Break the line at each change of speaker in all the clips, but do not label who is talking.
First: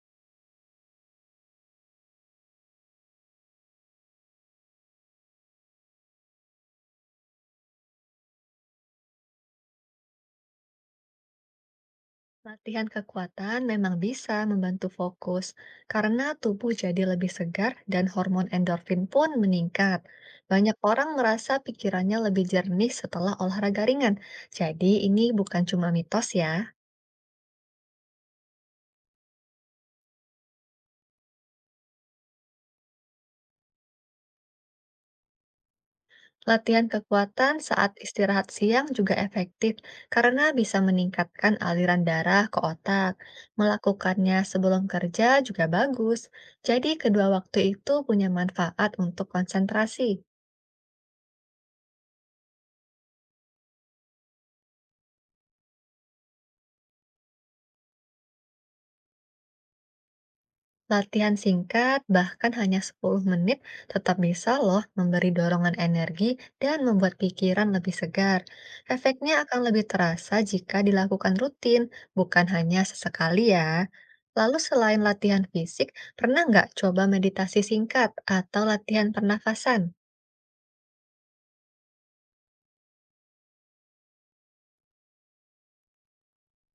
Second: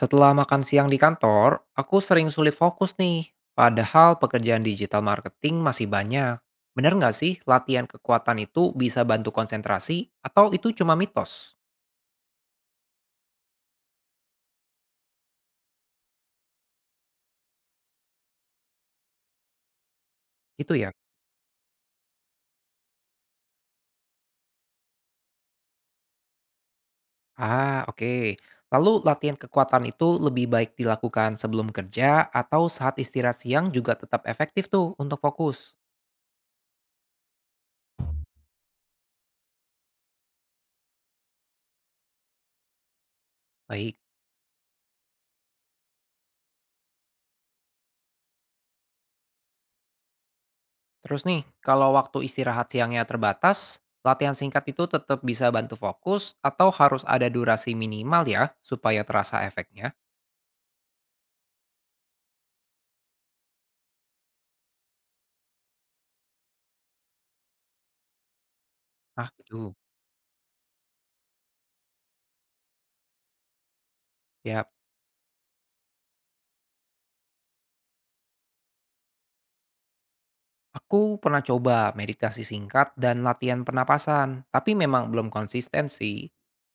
Setelah makan siang di kantor, aku sering sulit fokus nih. Padahal pekerjaan digital marketing masih banyak. Bener nggak sih latihan kekuatan itu bisa bantu konsentrasi atau itu cuma mitos?
Latihan kekuatan memang bisa membantu fokus karena tubuh jadi lebih segar dan hormon endorfin pun meningkat.
Itu
Banyak
ya?
orang merasa pikirannya lebih jernih setelah olahraga ringan. Jadi ini bukan cuma mitos ya.
Ah, oke. Lalu latihan kekuatan itu lebih baik dilakukan sebelum kerja atau saat istirahat siang juga tetap efektif tuh untuk fokus.
Latihan kekuatan saat istirahat siang juga efektif karena bisa meningkatkan aliran darah ke otak.
Baik.
Melakukannya sebelum kerja juga bagus. Jadi kedua waktu itu punya manfaat untuk konsentrasi.
Terus nih, kalau waktu istirahat siangnya terbatas, latihan singkat itu tetap bisa bantu fokus atau harus ada durasi minimal ya supaya terasa efeknya?
Latihan singkat, bahkan hanya 10 menit, tetap bisa loh memberi dorongan energi dan membuat pikiran lebih segar.
Ah
Efeknya akan
gitu.
lebih terasa jika dilakukan rutin, bukan hanya sesekali ya. Lalu
Ya,
selain latihan fisik, pernah nggak coba meditasi singkat atau latihan pernafasan?
aku pernah coba meditasi singkat dan latihan pernapasan, tapi memang belum konsisten sih.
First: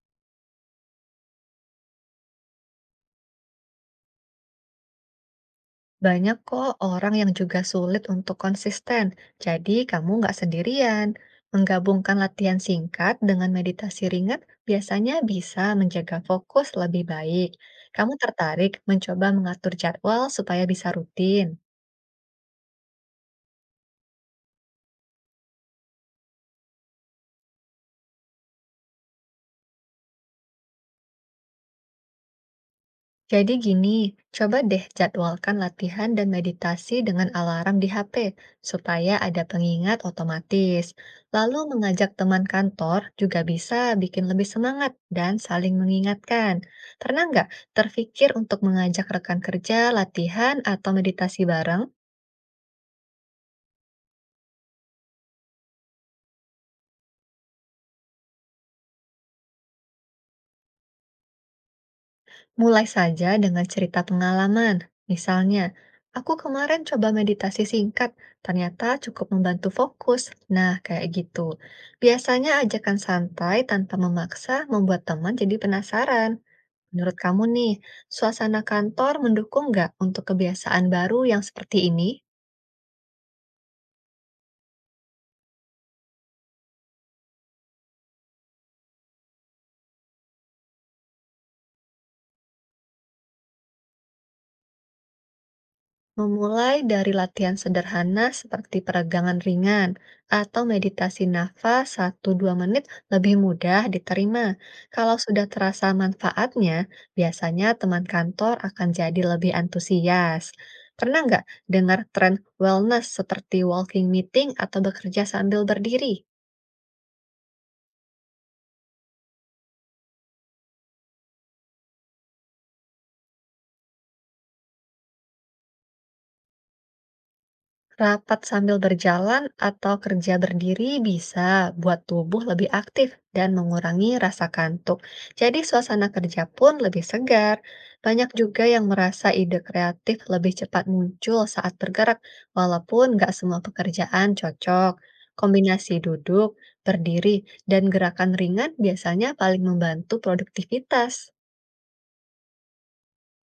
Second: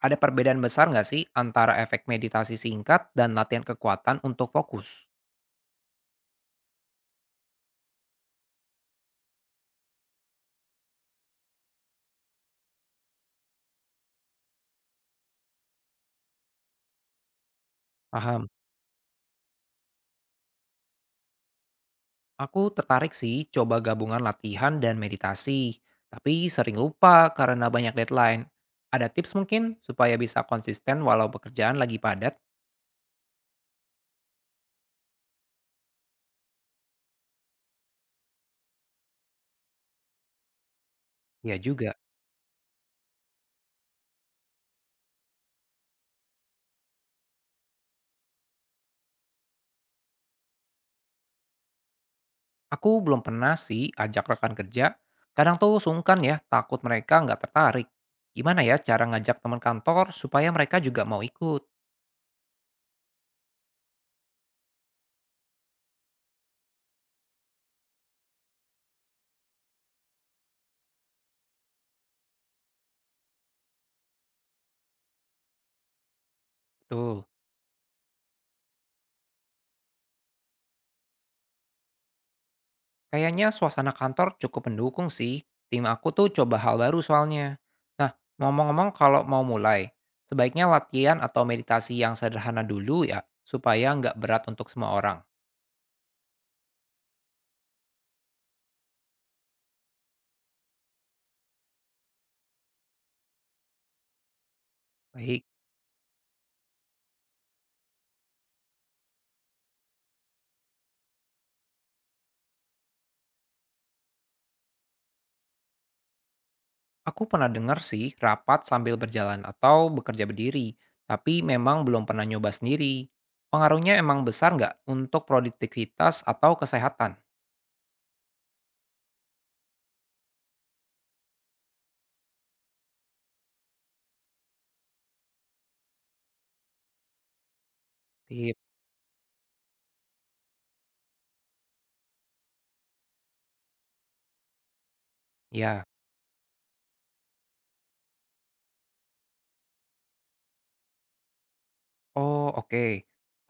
Ada perbedaan besar nggak sih antara efek meditasi singkat dan latihan kekuatan untuk fokus?
Banyak kok orang yang juga sulit untuk konsisten, jadi kamu nggak sendirian. Menggabungkan latihan singkat dengan meditasi ringan biasanya bisa menjaga fokus lebih baik. Kamu
Paham?
tertarik mencoba mengatur jadwal supaya bisa rutin?
Aku tertarik sih coba gabungan latihan dan meditasi, tapi sering lupa karena banyak deadline. Ada tips mungkin supaya bisa konsisten walau pekerjaan lagi padat?
Jadi gini, coba deh jadwalkan latihan dan meditasi dengan alarm di HP supaya ada pengingat otomatis.
Ya
Lalu
juga,
mengajak teman kantor juga bisa bikin lebih semangat dan saling mengingatkan. Pernah nggak terfikir untuk mengajak rekan kerja latihan atau meditasi bareng?
aku belum pernah sih ajak rekan kerja. Kadang tuh sungkan ya, takut mereka nggak tertarik. Gimana ya cara ngajak teman kantor supaya mereka juga mau ikut?
Mulai saja dengan cerita pengalaman. Misalnya, aku kemarin coba meditasi singkat, ternyata cukup membantu fokus. Nah, kayak gitu. Biasanya ajakan santai tanpa memaksa membuat teman jadi penasaran. Menurut
Tuh.
kamu nih, suasana kantor mendukung nggak untuk kebiasaan baru yang seperti ini?
Kayaknya suasana kantor cukup mendukung sih. Tim aku tuh coba hal baru soalnya. Nah, ngomong-ngomong kalau mau mulai, sebaiknya latihan atau meditasi yang sederhana dulu ya, supaya nggak berat untuk semua orang.
Memulai dari latihan sederhana seperti peregangan ringan atau meditasi nafas satu dua menit lebih mudah diterima. Kalau sudah
Baik,
terasa manfaatnya, biasanya teman kantor akan jadi lebih antusias. Pernah nggak dengar tren wellness seperti walking meeting atau bekerja sambil berdiri?
aku pernah dengar sih rapat sambil berjalan atau bekerja berdiri, tapi memang belum pernah nyoba sendiri. Pengaruhnya emang besar nggak untuk produktivitas atau kesehatan?
Rapat sambil berjalan atau kerja berdiri bisa buat tubuh lebih aktif dan mengurangi rasa kantuk. Jadi suasana kerja pun lebih segar. Banyak
Tip,
juga yang merasa ide kreatif lebih cepat muncul saat bergerak, walaupun nggak semua pekerjaan cocok.
ya.
Kombinasi duduk, berdiri, dan gerakan ringan biasanya paling membantu produktivitas.
Oh, oke.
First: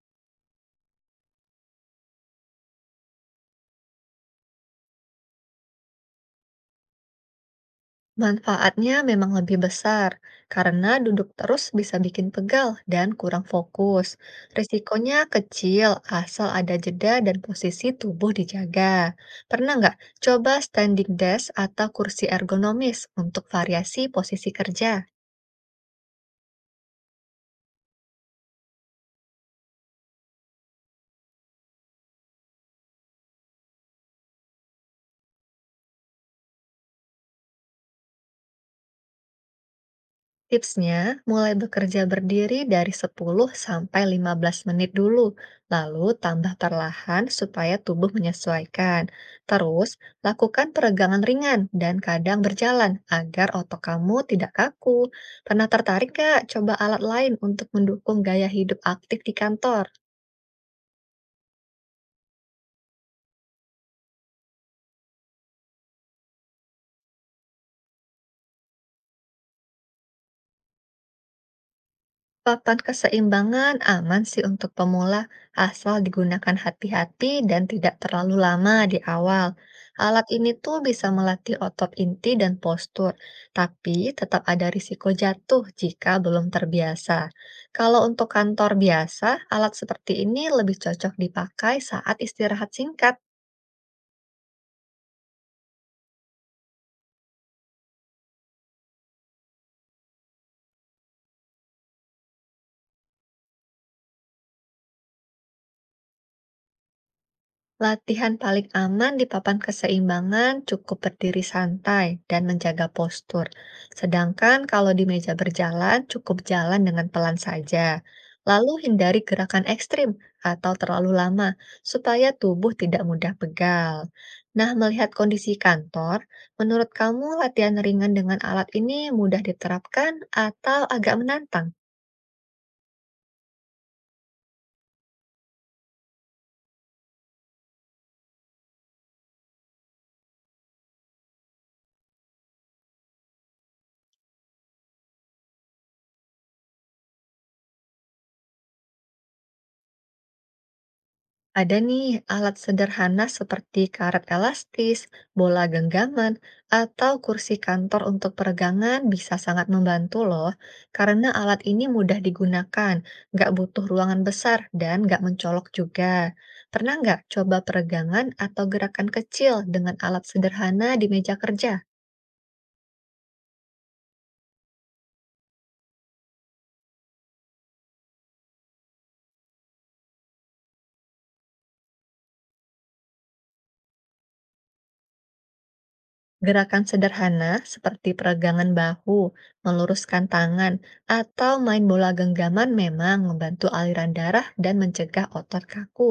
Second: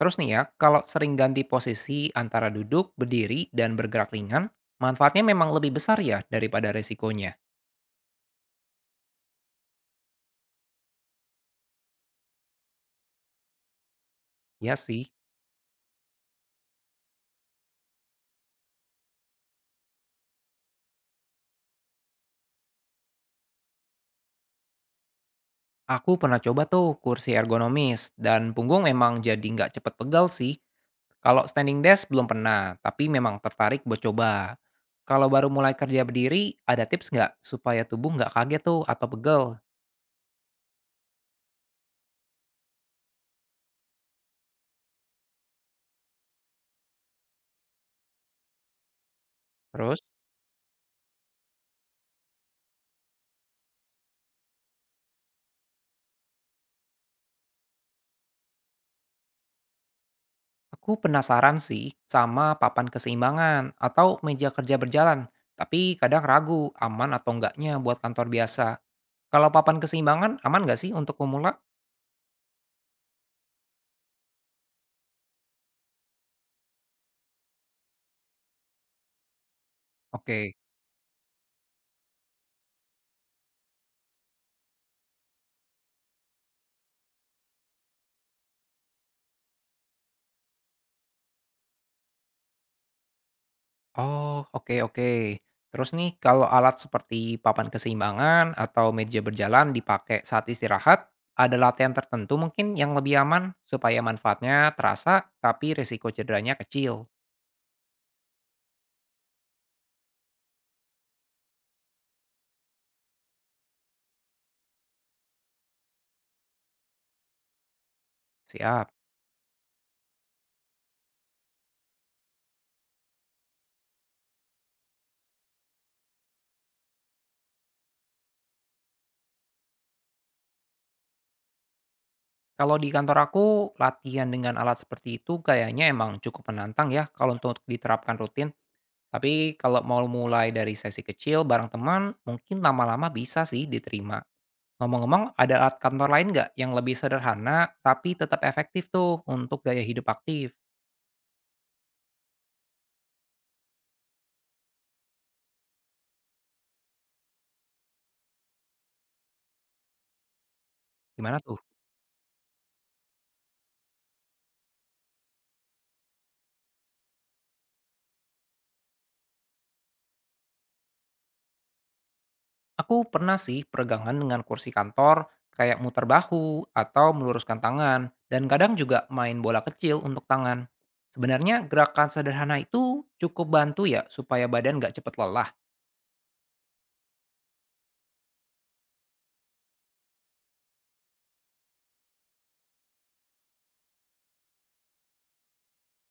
Terus nih ya, kalau sering ganti posisi antara duduk, berdiri, dan bergerak ringan, manfaatnya memang lebih besar ya daripada resikonya.
Manfaatnya memang lebih besar, karena duduk terus bisa bikin pegal dan kurang fokus.
Ya sih.
Risikonya kecil asal ada jeda dan posisi tubuh dijaga. Pernah nggak coba standing desk atau kursi ergonomis untuk variasi posisi kerja?
Aku pernah coba tuh kursi ergonomis, dan punggung memang jadi nggak cepet pegal sih. Kalau standing desk belum pernah, tapi memang tertarik buat coba. Kalau baru mulai kerja berdiri, ada tips nggak supaya tubuh nggak kaget tuh atau pegel?
Tipsnya, mulai bekerja berdiri dari 10 sampai 15 menit dulu, lalu tambah perlahan supaya tubuh menyesuaikan. Terus,
Terus?
lakukan peregangan ringan dan kadang berjalan agar otot kamu tidak kaku. Pernah tertarik gak coba alat lain untuk mendukung gaya hidup aktif di kantor?
Aku penasaran sih sama papan keseimbangan atau meja kerja berjalan, tapi kadang ragu aman atau enggaknya buat kantor biasa. Kalau papan keseimbangan aman nggak sih untuk pemula?
Papan keseimbangan aman sih untuk pemula, asal digunakan hati-hati dan tidak terlalu lama di awal. Alat ini
Oke.
tuh bisa melatih otot inti dan postur, tapi tetap ada risiko jatuh jika belum terbiasa. Kalau untuk kantor biasa, alat seperti ini lebih cocok dipakai saat istirahat singkat.
Oh, oke oke. Terus nih, kalau alat seperti papan keseimbangan atau meja berjalan dipakai saat istirahat, ada latihan tertentu mungkin yang lebih aman supaya manfaatnya terasa tapi risiko cederanya kecil.
Latihan paling aman di papan keseimbangan cukup berdiri santai dan menjaga postur. Sedangkan kalau di meja berjalan, cukup jalan dengan pelan saja. Lalu
Siap.
hindari gerakan ekstrim atau terlalu lama supaya tubuh tidak mudah pegal. Nah, melihat kondisi kantor, menurut kamu latihan ringan dengan alat ini mudah diterapkan atau agak menantang?
Kalau di kantor aku, latihan dengan alat seperti itu kayaknya emang cukup menantang ya kalau untuk diterapkan rutin. Tapi kalau mau mulai dari sesi kecil bareng teman, mungkin lama-lama bisa sih diterima. Ngomong-ngomong, ada alat kantor lain nggak yang lebih sederhana tapi tetap efektif tuh untuk gaya hidup aktif?
Ada nih alat sederhana seperti karet elastis, bola genggaman, atau kursi kantor untuk peregangan bisa sangat membantu loh, karena
Gimana tuh?
alat ini mudah digunakan, nggak butuh ruangan besar dan nggak mencolok juga. Pernah nggak coba peregangan atau gerakan kecil dengan alat sederhana di meja kerja?
Aku pernah sih peregangan dengan kursi kantor, kayak muter bahu atau meluruskan tangan, dan kadang juga main bola kecil untuk tangan. Sebenarnya gerakan sederhana itu cukup bantu ya supaya badan nggak cepet lelah.
Gerakan sederhana seperti peregangan bahu, meluruskan tangan, atau main bola genggaman memang membantu aliran darah dan mencegah otot kaku.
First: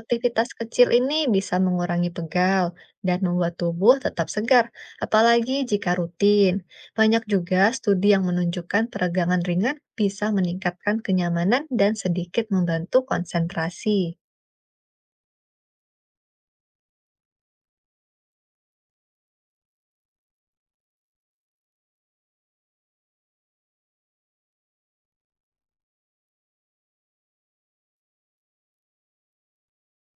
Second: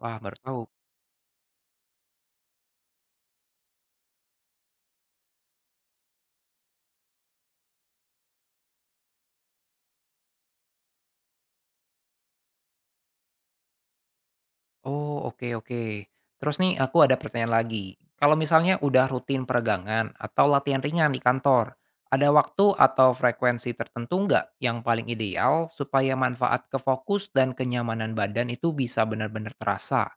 Wah, baru tahu.
kecil ini bisa mengurangi pegal dan membuat tubuh tetap segar, apalagi jika rutin. Banyak juga studi yang menunjukkan peregangan ringan bisa meningkatkan kenyamanan dan sedikit membantu konsentrasi.
Oh, oke oke. Terus nih aku ada pertanyaan lagi. Kalau misalnya udah rutin peregangan atau latihan ringan di kantor, ada waktu atau frekuensi tertentu nggak yang paling ideal supaya manfaat ke fokus dan kenyamanan badan itu bisa benar-benar terasa?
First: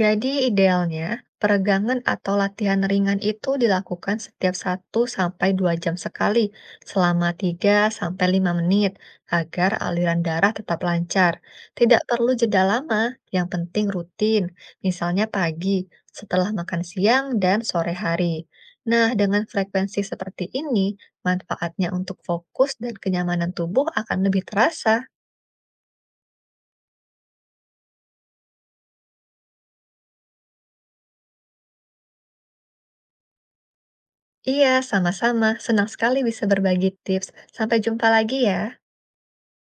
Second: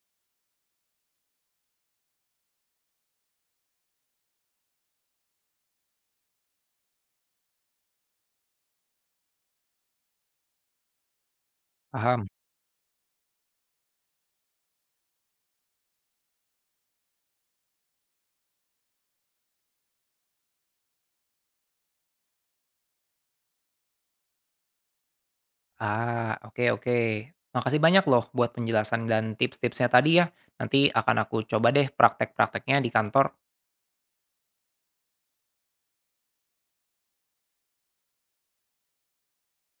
Jadi idealnya, peregangan atau latihan ringan itu dilakukan setiap satu sampai 2 jam sekali selama 3 sampai 5 menit agar aliran darah tetap lancar. Tidak
Paham?
perlu jeda lama, yang penting rutin, misalnya pagi, setelah makan siang dan sore hari. Nah, dengan frekuensi seperti ini, manfaatnya untuk fokus dan kenyamanan tubuh akan lebih terasa.
Ah, oke oke. Makasih banyak loh buat penjelasan dan tips-tipsnya tadi ya. Nanti akan aku coba deh praktek-prakteknya di kantor.
Iya, sama-sama. Senang sekali bisa berbagi tips. Sampai jumpa lagi ya.